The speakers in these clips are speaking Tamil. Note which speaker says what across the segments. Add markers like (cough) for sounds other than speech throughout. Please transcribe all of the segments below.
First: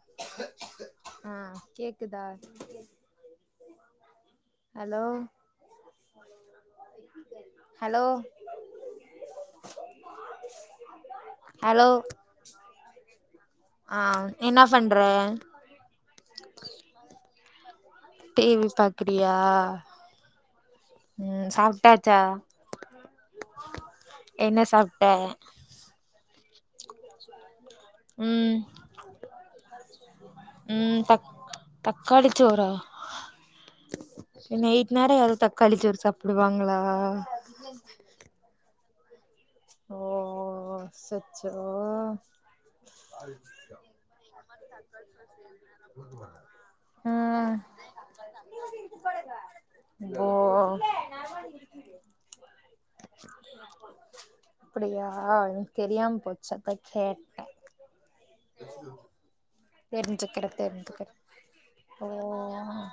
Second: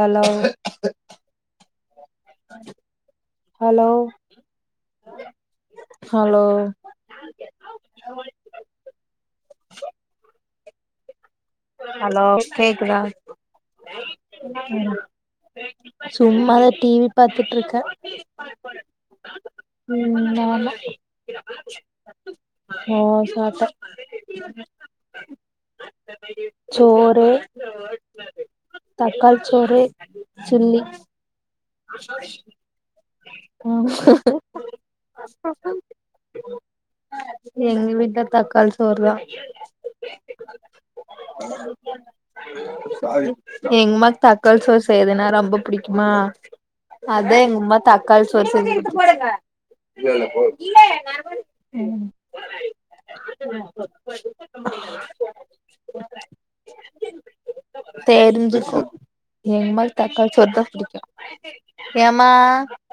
Speaker 1: ஹலோ
Speaker 2: ஆ கேக்குதா
Speaker 1: hello
Speaker 2: hello
Speaker 1: hello
Speaker 2: hello
Speaker 1: hello கேக்குதா
Speaker 2: ஆ என்ன பண்ற
Speaker 1: சும்மாதா டி வி பாத்துட்ருக்கே
Speaker 2: ப்பியா
Speaker 1: உம் மொர்ல
Speaker 2: உ சாப்டாச்சா
Speaker 1: ஓ சாப்ட்ட
Speaker 2: என்ன சாப்ட
Speaker 1: சோறு
Speaker 2: ம்
Speaker 1: தக்காளி சோறு சில்லி
Speaker 2: ம் சாப் தக்காளிச்சோறா
Speaker 1: ம்
Speaker 2: நைட்டு நேரோ யாராவது தக்காளிச்சோரு சாப்பிடுவாங்களா
Speaker 1: எங்க வீட்ல தக்காளி சோறுதா
Speaker 2: ஓ சச்சோ
Speaker 1: எங்கமாக்கு தக்காளி சோறு செய்துன்னா ரொம்ப புடிக்குமா அதா
Speaker 2: ம்
Speaker 1: எங்கம்மா தக்காளி சோரு செஞ்ச ருச்சி
Speaker 2: ஓ
Speaker 1: ம்
Speaker 2: அப்டியா எனக்கு தெரியாம போச்சே அதா கேட்டே
Speaker 1: தெரிஞ்சுகோ எங்மாக்கு
Speaker 2: தெரிஞ்சுக்கிறே
Speaker 1: தக்காளிச்சோருதா பிடிக்கு
Speaker 2: தெரிஞ்சுக்கிறே
Speaker 1: ஏமா
Speaker 2: ஓ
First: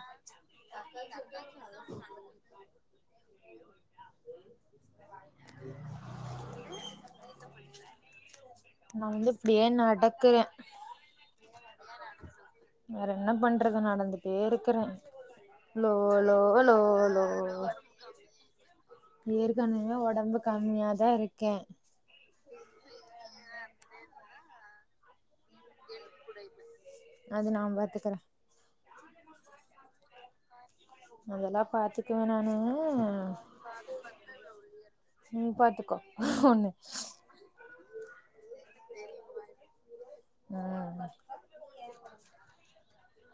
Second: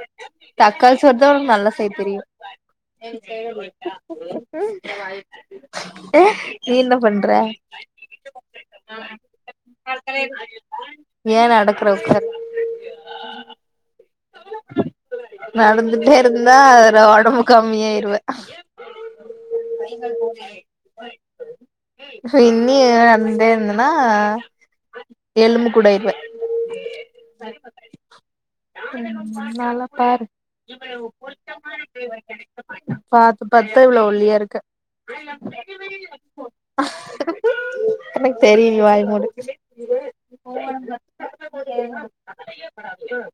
Speaker 1: தக்காளி சோருதா ஒனக்கு நல்லா செய்ய தெரியு நீ என்ன பண்ற
Speaker 2: நா வந்து இப்டியே நடக்குறே
Speaker 1: ஏ நடக்குற உக்காரு
Speaker 2: வேற என்ன பண்றது நடந்துட்டே இருக்குறே லோ
Speaker 1: நடந்துட்டே
Speaker 2: லோ
Speaker 1: இருந்தா
Speaker 2: லோ
Speaker 1: அதுல
Speaker 2: லோ
Speaker 1: ஒடம்பு
Speaker 2: லோ
Speaker 1: கம்மியாயிருவ
Speaker 2: ஏற்கனவே ஒடம்பு கம்மியாதா இருக்கே
Speaker 1: இன்னியே நடந்துகிட்டே இருந்தேன்னா எலும்பு கூடாயிருவே
Speaker 2: அது நா பாத்துக்குறே
Speaker 1: உ நல்லா பாரு
Speaker 2: அதெல்லா பாத்துக்குவே நானு
Speaker 1: பாத்து பாத்து இவ்ளோ ஒல்லியா இருக்க
Speaker 2: உம் பாத்துக்கோ உண்ண
Speaker 1: எனக்கு தெரியும் நீ வாய மூடு
Speaker 2: அ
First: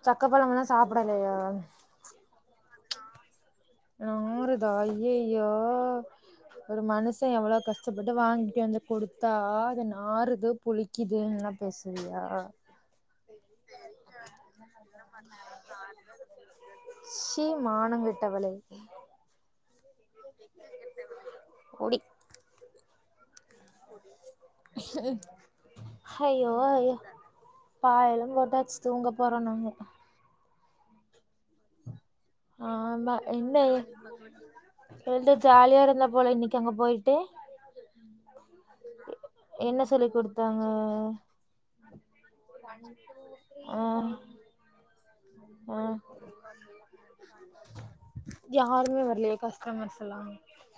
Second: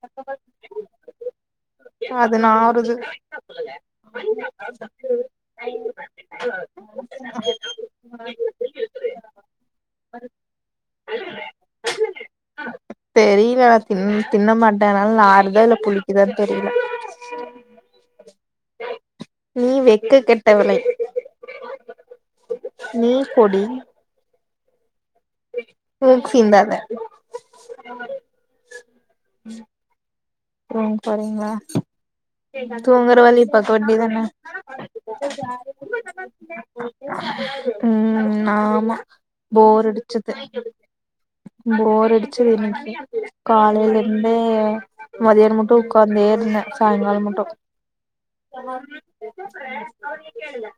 Speaker 2: சக்க பழமெல்லா சாப்டலையா
Speaker 1: அது நாருது
Speaker 2: நாறுதா ஐய்யய்யோ ஒரு மனுசே எவ்ளோ கஷ்டப்பட்டு வாங்கிட்டு வந்து குடுத்தா அது நாறுது புளிக் கிதுன்லா பேசுவியா
Speaker 1: தெரில்ல தின் தின்னா தெரியல
Speaker 2: சீ மானங்கெட்டவளே
Speaker 1: நீ வெக்க கெட்டவலே
Speaker 2: கோடி
Speaker 1: நீ கொடி மூக்கு
Speaker 2: ஹய்யோ
Speaker 1: சீந்தாத
Speaker 2: ஹயோ பா இளங்கோட்டாச் தூங்க போறோ நாங்க
Speaker 1: தூங் போறீங்ளா
Speaker 2: ஆமா
Speaker 1: தூங்குற வழி
Speaker 2: என்ன
Speaker 1: பாக்க வேன்டிதான
Speaker 2: என்ட ஜாலியா இருந்த போல இன்னைக்கு அங்க போயிட்டு
Speaker 1: உ ஆமா
Speaker 2: என்ன
Speaker 1: போர்
Speaker 2: சொல்லி
Speaker 1: அடிச்சுது
Speaker 2: குடுத்தாங்க
Speaker 1: போர் அடிச்சுது இன்னிக்கு
Speaker 2: ஆ
Speaker 1: காலேல இருந்தே மதியானோமுட்டு
Speaker 2: ஆ
Speaker 1: உக்காந்தே இருந்தே சாய்ங்காலோ முட்டு
Speaker 2: யாருமே வர்ல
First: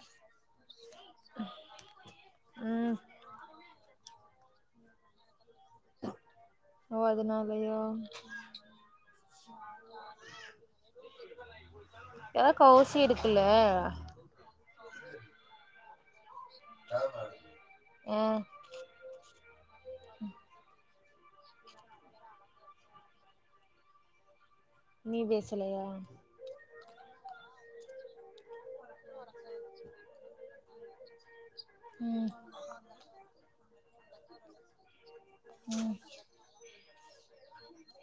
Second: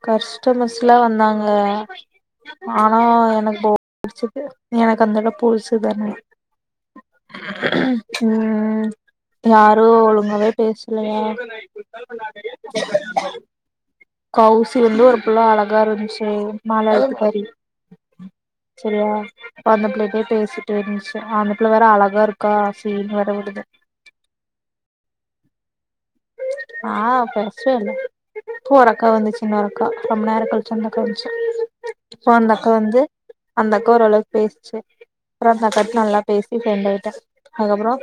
Speaker 1: கஷ்டமஸ்சுலா வந்தாங்க
Speaker 2: ம்
Speaker 1: ஆனா எனக் போ டிச்சது எனக்கு அந்தலக் புதுசு தானே
Speaker 2: ஓ அதனாலயா
Speaker 1: ம் யாரு ஒழுங்காவே பேஸ்லயா
Speaker 2: ஏதா கவுசி இருக்குல்ல
Speaker 1: கவ்சி வந்து ஒரு புள்ள அழகா இருந்ச்சு மாலத்துக்காரி
Speaker 2: ஆ
Speaker 1: செரியா இப்ப அந்த புள்ளைட்டே பேசிட்டு இருந்ச்சு அந்த புள்ள வேற அழகா இருக்கா சீன் வேர விடுது
Speaker 2: நீ பேசலயா
Speaker 1: நா பேசுவே இல்ல பூ ஓரக்கா வந்துச்சு இன்னோர் அக்கா ரொம்ப நேர கழ்ச்சி அந்த கான்சு
Speaker 2: ம்
Speaker 1: பா அந்த அக்கா வந்து அந்த அக்கா ஓரளவுக்கு பேசிச்சு அப்புற அந்த
Speaker 2: ம்
Speaker 1: அக்கா நல்லா பேசி ஃப்ரண்டு ஆயிட்ட அதுக்கப்பறோ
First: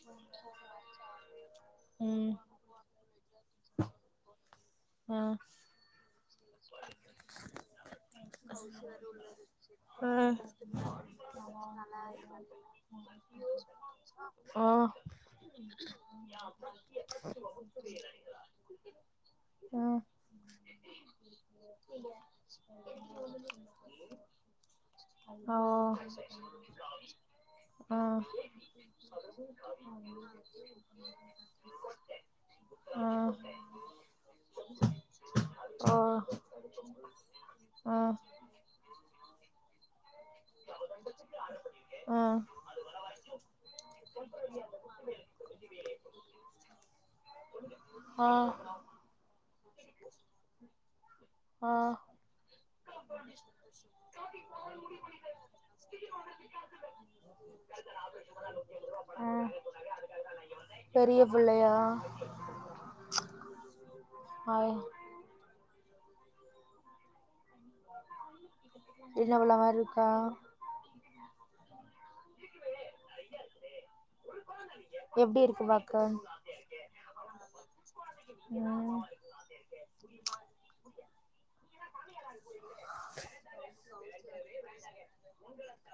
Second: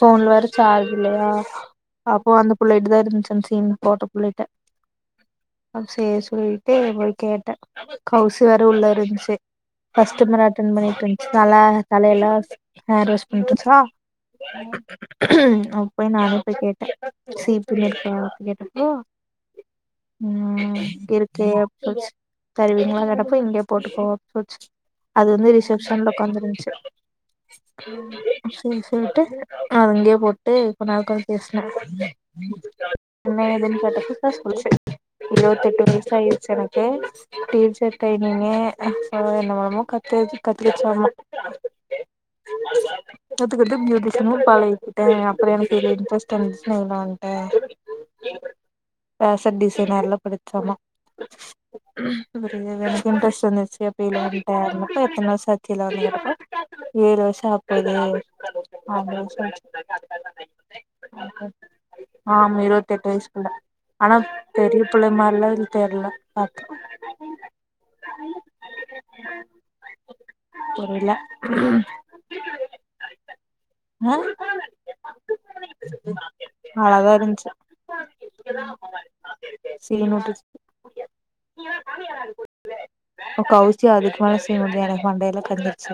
Speaker 1: போன்ல வேற சார்ஜ் இல்லயா அப்போ
Speaker 2: ம்
Speaker 1: அந்த புள்ள ட்ட தா இருந்ச்சு அன் சீன் போட்ட புள்ளைட்ட
Speaker 2: ஆ
Speaker 1: அ சேர் சொல்லிட்டு போய் கேட்ட கவ்சி வேர உள்ள இருன்ச்சு கஸ்ட்டமர
Speaker 2: ஆ
Speaker 1: அட்டென் பண்ணிட்ருன்ச்சு நல்லா தலையெல்லா ஹர்வாஷ் பண்ணிட் இருந்ச்சா அப்ப நானு போய் கேட்ட சீ பின் இருக்கா கேட்டப்போ
Speaker 2: ஆ
Speaker 1: ம் கிருக்கு புச் தருவீங்களா தர இப்ப இங்கே போட்டுக்கோ சொல்ச் அது வந்து
Speaker 2: ஆ
Speaker 1: ரிசப்ஷன்ல உக்காந்து இருந்ன்ச்சி
Speaker 2: ஆ
Speaker 1: ம்
Speaker 2: ஆ
Speaker 1: சேர் சேர்ட்டு நா அங்கேயே போட்டு கொன் நேர உக்காந் பேஸ்
Speaker 2: ஆ
Speaker 1: னே துன் கேட்டா பே சொல்லுது இருவத்தெட்டு
Speaker 2: ஆ
Speaker 1: வயசு ஆயிச்சு எனக்கு டீச்சர்
Speaker 2: ஆ
Speaker 1: ட்ரைனிங்கு என்ன என்னமோ கத்து கத்துக்கிச்சாமா
Speaker 2: ஆ
Speaker 1: கத்துக்கிட்டு பியூட்டிஸன்னு பழகிட்டே அப்பற எனக்கு இது இன்ட்ரெஸ்ட்டா இரு வேணான்ட்ட
Speaker 2: ஆ
Speaker 1: பேஷன் டிசைனர்ல்லா படிச்சோமா
Speaker 2: ஆ
Speaker 1: எனக்கு இன்ட்ரெஸ்ட் இருந்துச்சு அப்டியே இதுல வந்ட்ட மொத்த எத்தன வருஷ ஆச்சி அப்டி கேட்டப்போ ஏழு வர்ஷா ஆப்போது
Speaker 2: ஆ
Speaker 1: அப்டின் சொல்ச்சு
Speaker 2: பெரிய புள்ளயா
Speaker 1: ஆமா இருவத்தெட்டு வயசுக்குள்ள ஆனா
Speaker 2: ஆ
Speaker 1: பெரிய புள்ள மாரில்லா இது தெர்ல பத்
Speaker 2: என்ன உள்ள ஆர் இருக்கா
Speaker 1: தெரியல அ
Speaker 2: எப்டி இருக்கு பாக்க
Speaker 1: அழாகா இருந்துச்சி
Speaker 2: ம்
Speaker 1: சீன் நோட்டுச்சி கௌசி அதுக்குமேல சீன் வேற மண்டையல்லா கஞ்சிச்சு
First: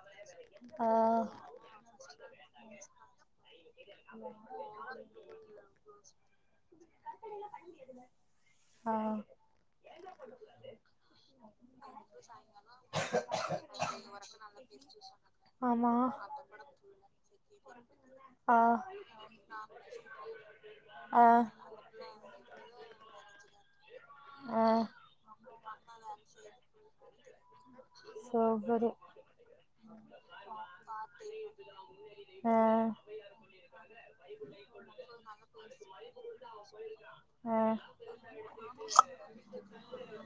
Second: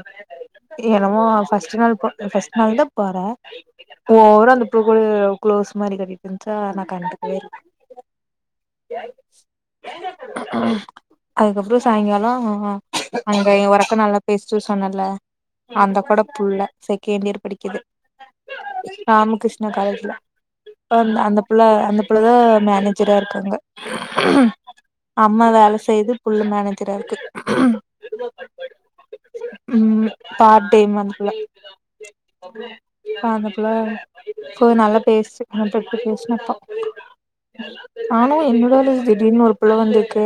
Speaker 2: ஆ
Speaker 1: என்னமோ ஃபர்ஸ்ட் நாள் போ ஃபர்ஸ்ட்நாள் தான் போற ஓவரா தொப்புள் கொடிய க்ளோஸ் மாரி கட்டிட்டு இருந்துச்சி ஆ நா கண்டு போயிர
Speaker 2: ஆ
Speaker 1: அதுக்கப்பறம் சாயங்காலம் அங்க ஒரக்கா நல்லா பேஸ்டு சொன்னல
Speaker 2: ஆமா
Speaker 1: அந்த அக்கா கூட புள்ள செகண்ட் இயர் படிக்குது
Speaker 2: ஆ
Speaker 1: பம்ம
Speaker 2: ஆ
Speaker 1: அந்த புள்ள அந்த புள்ளதா மேனேஜரா இருக்காங்க
Speaker 2: ஹா
Speaker 1: அம்மா வேல செய்து புள்ள மேனேஜரா இருக்கு
Speaker 2: போவ்வதோ
Speaker 1: உம் பார்ட் டைம் வந்துக்களா
Speaker 2: ஆ
Speaker 1: ஹா அந்த புள்ள கோ நல்லா பேசிச்சி மணசவிட்டு பேசுனப்போ
Speaker 2: ஆ
Speaker 1: நானும் என்னடா இது திடீர்னு ஒரு புள்ள வந்துருக்கு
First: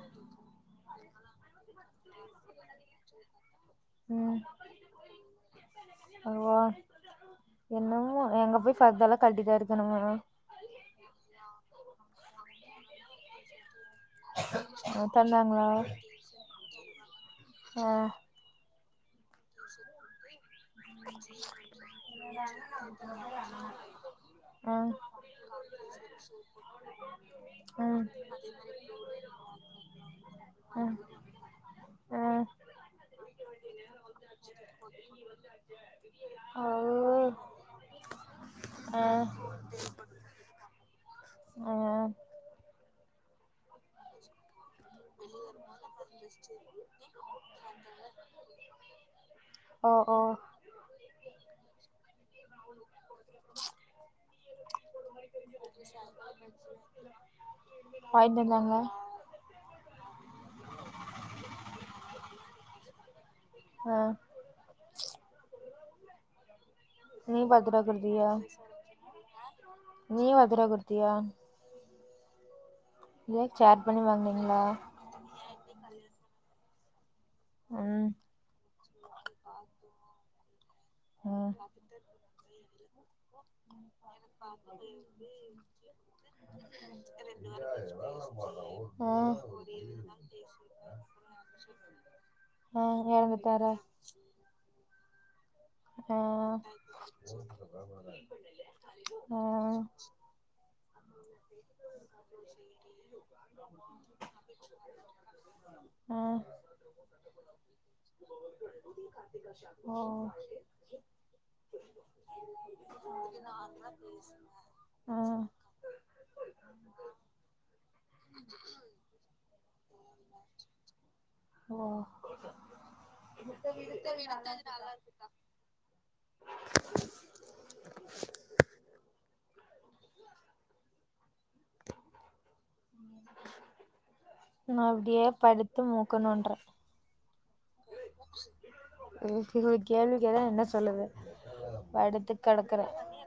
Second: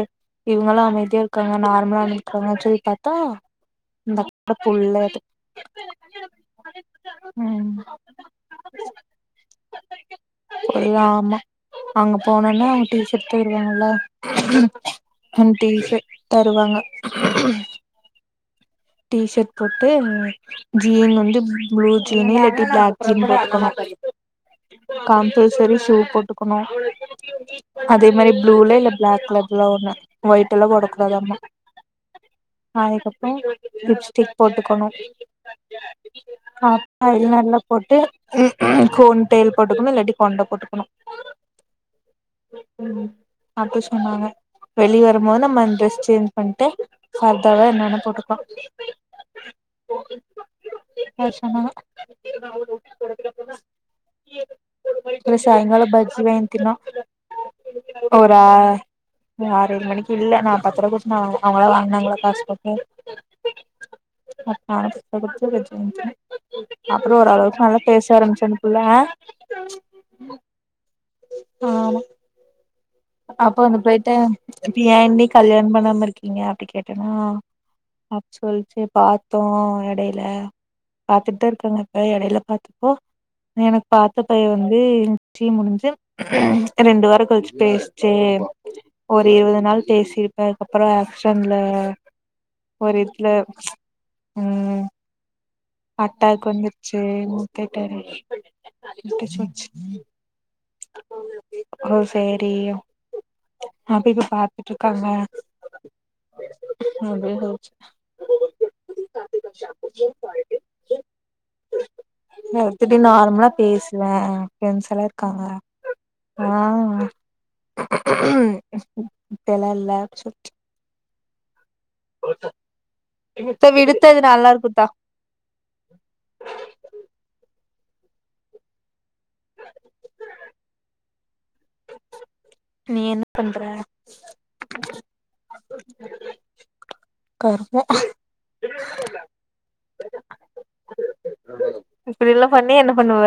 Speaker 1: இவங்களா அமைதியா இருக்காங்க நார்மலா இருக்காங்க சொல்லி பாத்தா இந்த
Speaker 2: ம்
Speaker 1: (unintelligible) புள்ள அது உம்
Speaker 2: அங்க போய் ஃபர்தால்லா கழ்டிதா இருக்கணுமா
Speaker 1: போடி ஆமா அங்க போனுனா அவங்க டீச்சர் தேடுவாங்கல்ல அன்
Speaker 2: தந்தாங்களா
Speaker 1: டீச்சர் தருவாங்க
Speaker 2: ஆ
Speaker 1: டீ ஷர்ட் போட்டு ஜீன் வந்து ப்புளு ஜீன் இல்லாட்டி பிளாக் ஜீன் போட்டுக்கனு
Speaker 2: ஆ
Speaker 1: கம்பல்சரி ஷூ போட்டுக்கணு
Speaker 2: ம்
Speaker 1: அதே மாரி ப்ளூல இல்ல பிளாக் கலர்ல்ல ஒண்ணு ஒயிட்ல்லா
Speaker 2: ம்
Speaker 1: போடக்கூடதாம்மா
Speaker 2: ம்
Speaker 1: அதுக்கப்பறோ லிப்ஸ்டிக் போட்டுக்கணு
Speaker 2: இல்ல (unintelligible)
Speaker 1: (unintelligible) நல்லா போட்டு போனி டைல் போட்டுக்கணு இல்லாட்டி கொண்ட போட்டுக்கணு
Speaker 2: ஓ
Speaker 1: உம் அப்டி சொன்னாங்க வெளிய வரும்போது நம்ம அந்த ட்ரெஸ் சேஞ்ச் பண்டு ஃபர்தாவ என்னென்ன போட்டுக்கலா
Speaker 2: ஒ ஓ
Speaker 1: வர சொன்னாங்க இன்னெக்கி சாயங்காலோ பஜ்ஜி வாங்கின்னோ ஒரு ஆ
Speaker 2: வாய்ன்டுவந்தாங்க
Speaker 1: வேரொரு மணிக்கு இல்ல நான் பத்திர குச்ச அவங்களா வாங்கனாங்களா காசு போட்டு.
Speaker 2: அ
Speaker 1: (unintelligible) அப்பறோ
Speaker 2: நீ
Speaker 1: ஓரளவுக்கு
Speaker 2: பத்து ரூவா
Speaker 1: நல்லா பேச ஆரம்பிச்சு அந்த புள்ள
Speaker 2: நீயு அதரா குற்த்தியா
Speaker 1: ஆமா அப்ப அந்த
Speaker 2: ஷேர் பண்ணி
Speaker 1: ப்ளேட்ட
Speaker 2: வாங்குனீங்களா
Speaker 1: இப்ப யேண்டி கல்யாணோ பண்ணாம இருக்கீங்க அப்டி கேட்டனா
Speaker 2: ம்
Speaker 1: சொல்லிச்சு பாத்தோ எடையில பாத்துட்டு தா
Speaker 2: ம்
Speaker 1: இருக்காங்க இப்ப எடையில பாத்தப்போ எனக்கு பாத்த பைய்யே வந்து நிச்சியோ முடிஞ்சு ரெண்டு வாரோ கழிச்சு பேசு ச்சு
Speaker 2: ஆ
Speaker 1: ஒரு இருவது நாள் பேசிருப்பே அதுக்கப்றோ ஆக்ஷன்ல
Speaker 2: ஆ
Speaker 1: ஒரு இதுல
Speaker 2: எறந்துட்டாரா
Speaker 1: ம் அட்டாக் வந்துருச்சு முட்டிட்டாரு
Speaker 2: அ
Speaker 1: முட்டிச்சு வச்சு
Speaker 2: அ
Speaker 1: ஓ சேரி அப்டின்னு பாத்துட்டு இருக்காங்க
Speaker 2: (unintelligible) அ
Speaker 1: அப்டின்னு சொல்ச்சீ
Speaker 2: ஓ
Speaker 1: எல்லாத்துட்டயு நார்மலா பேசுவே ஃப்ரெண்ஸ்ல்லா
Speaker 2: ஆ
Speaker 1: இருக்காங்க ஆ அப்டில்லா இல்ல அப்டி சொல்ச்சீ
Speaker 2: ஓ
Speaker 1: இப்ப விடுத்தது நல்லா இருக்குத்தா
Speaker 2: (unintelligible)
Speaker 1: நீ என்ன பண்ற
Speaker 2: நா அப்டியே படுத்து மூக்க நோன்ட்ற
Speaker 1: கருமோ
Speaker 2: ம் இது ஒரு கேள்வி கேட்டா என்ன சொல்லுது
Speaker 1: இப்டி
Speaker 2: படுத்து
Speaker 1: எல்லா பண்ணி
Speaker 2: கெடக்குற
Speaker 1: என்ன பண்ணுவ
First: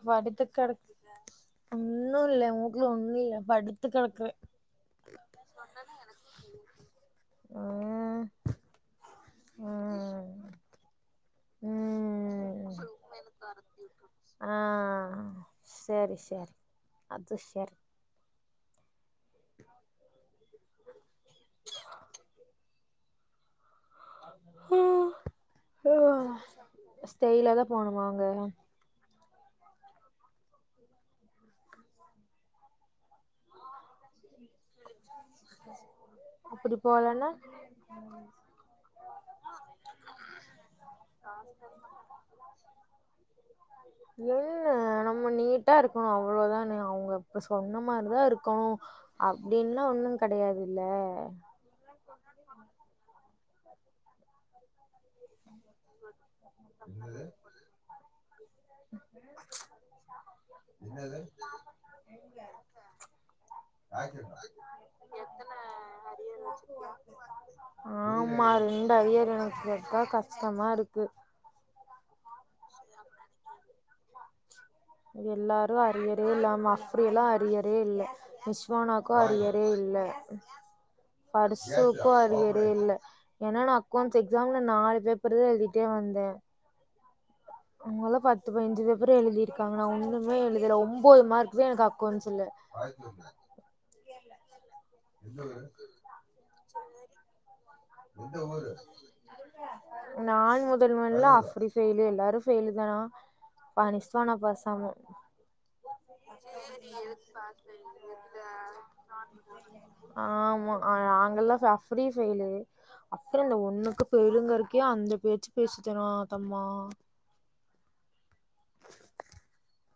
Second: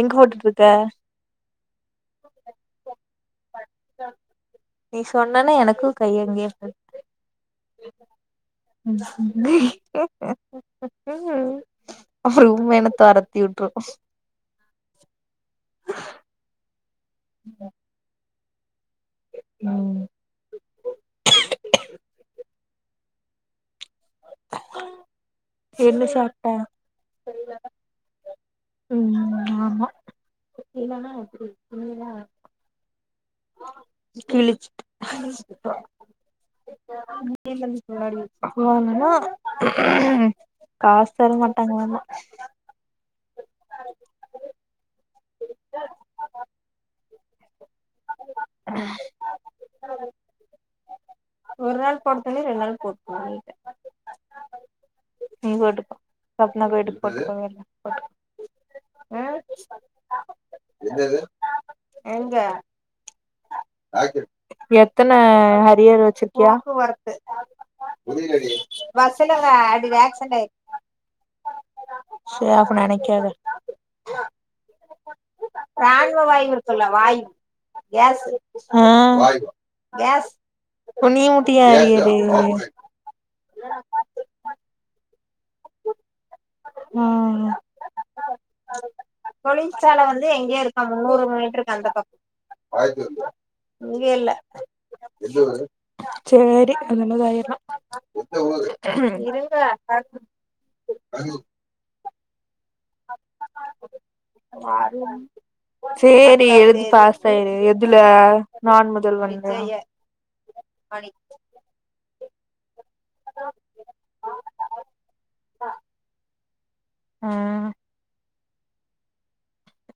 Speaker 1: எங்க
Speaker 2: படுத்து
Speaker 1: போட்டுட்டு இருக்க
Speaker 2: கெடக்கு ஒன்னு இல்ல எ மூக்குல ஒண்ணு இல்ல படுத்து கெடக்குற
Speaker 1: நீ சொன்னனு எனக்கு கை அங்கே போது
Speaker 2: (unintelligible) ம்
Speaker 1: (unintelligible)
Speaker 2: ம்
Speaker 1: உம்மேனத்த ஒரத்தி விட்ரு
Speaker 2: ஆ சேரி சேரி அதுசேர்
Speaker 1: ம்
Speaker 2: (unintelligible)
Speaker 1: என்ன சாப்ட்ட
Speaker 2: ஸ்டைல தா போனுமா அங்க
Speaker 1: ம் ஆமா இல்லீனா எப்டி கிளிச்சிட்
Speaker 2: அப்டி போலன்னா
Speaker 1: (unintelligible) போனன்னா காசு தர மாட்டாங்களாம
Speaker 2: என்ன நம்ம நீட்டா இருக்குணு அவ்ளோ தானே அவுங்க இப்ப சொன்ன மாரிதா இருக்கோ அப்டின்னுலா ஒன்னு கெடையாது இல்ல
Speaker 1: ஒரு நாள் போட்டத்துணிய ரெண்டு நாள் போட்டு பேய்ட்ட ம் நீ போட்டுக்கோ பத்து நாள் போய்ட்டு போட்டுக்கவே இல்ல போட்டு ம் என்னது எங்க எத்தன ஹரியர் வச்சிருக்கியா
Speaker 2: ஆமா
Speaker 1: எதுலடி
Speaker 2: ரெண்டு அரியர்
Speaker 1: பஸ்லங்க
Speaker 2: எனக்கு
Speaker 1: அது
Speaker 2: இருக்கா
Speaker 1: வேக்சிடென்ட் ஆயிச்சு
Speaker 2: கஷ்டமா இருக்கு
Speaker 1: சே அப்ப நெனைக்காத
Speaker 2: எல்லாரு அரியரே இல்லாம அஃப்ரி எல்லா அரியர் ரே இல்ல ரிஸ்வானாக்கு
Speaker 1: ஆ
Speaker 2: அரியரே இல்ல
Speaker 1: இப்ப நீ மட்டு ஏ
Speaker 2: ஃபர்சுக்கு
Speaker 1: அரியரு
Speaker 2: அரியரே இல்ல ஏன்னா நா அக்கவுண்ட்ஸ் எக்ஸாம்ல நாலு பேப்பர் தா எழுதிட்டே வந்தே
Speaker 1: ம் ம்
Speaker 2: அவுங்க எல்லா பத்து பதினஞ்சி பேப்பர் எழுதிருக்காங்க நா ஒன்னுமே எழுதல ஒம்போது மார்க்கு தா எனக்கு அக்கவுண்ட்ஸ்ல (inaudible)
Speaker 1: இங்க இல்ல
Speaker 2: (inaudible)
Speaker 1: சேரி அது ஏன்னதோ ஆயிரு
Speaker 2: நான் முதல்வன்ல அப்டி பெயில் எல்லாரு பெய்லு தான ரிஷ்வானா பாசாமு
Speaker 1: சேரி எழுதி பாஸ்சாயிரு எதுல நான் முதல்வன்ல
Speaker 2: ஆமா நாங்கெல்லா சஃப்டி ஃபெயிலு அப்ரல்ல ஒன்னுக்கு ஃபெயிலுங்கறக்கே அந்த பேச்சு பேசுட்டேனா அத்தம்மா
Speaker 1: ம்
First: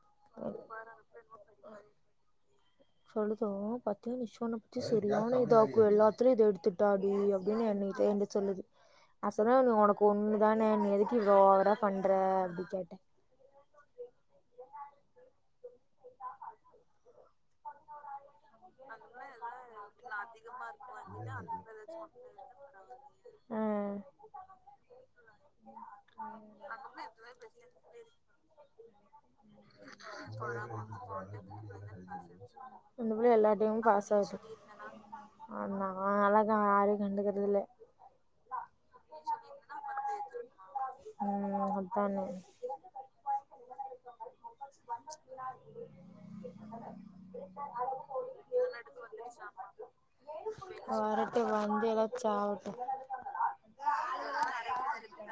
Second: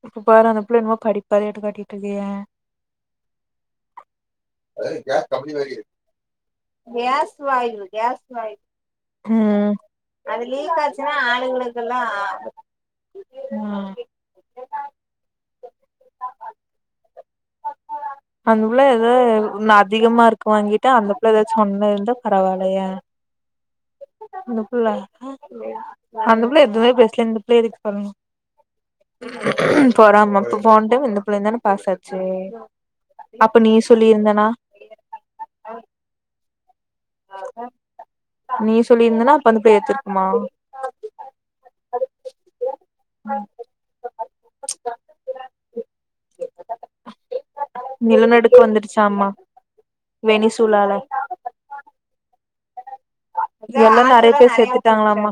Speaker 1: இப்ப பாரு அந்தப்புள்ள என்னமோ படிப்பாளியாட்டோ காட்டிட்டு இருக்கு எயே
Speaker 2: சொல்லுதோ பத்தியா நிஷான பத்தி செரியான இதாக்கு எல்லாத்திலையு இத எடுத்துட்டாடி அப்டின்னு என்னிட்டே வந்து சொல்லுது நா
Speaker 1: ம்
Speaker 2: சொன்ன உனக்கு ஒன்னு தானே நீ எதுக்கு இவ்ளோ ஓவரா பண்ற அப்டி கேட்டே
Speaker 1: ஆ அந்த புள்ள ஏதா நா அதிக மார்க் வாங்கிட்ட அந்த புள்ள எதாச்சு கம்மியா இருந்த பரவால்லையே
Speaker 2: ஆ
Speaker 1: அந்த புள்ள அந்த புள்ள எதுவுமே பேசல இந்த புள்ள எதுக்கு பண்ணனு பொறாம இப்ப போன டைம் இந்த புள்ளையு தானே பாஸ் ஆச்
Speaker 2: இந்தப் புள்ள எல்லாத்தையு பாஸ் ஆச்சி
Speaker 1: சொல்லியிருந்தனா
Speaker 2: ஆனா அந்த அளக்கு யாரையு கண்டுக்கர்து இல்ல
Speaker 1: நீ சொல்லி இருந்தனா படிப்ப ஏத்திருக்குமா
Speaker 2: ம் அத்தானே
Speaker 1: (inaudible) நிலநடுக்கோ வந்துடுச்சாமா வெனிசூலால
Speaker 2: வரட்டு வந்து எல்லா சாவட்டு
Speaker 1: இங்க எல்லா நெறைய பேர் செத்துட்டாங்களாமா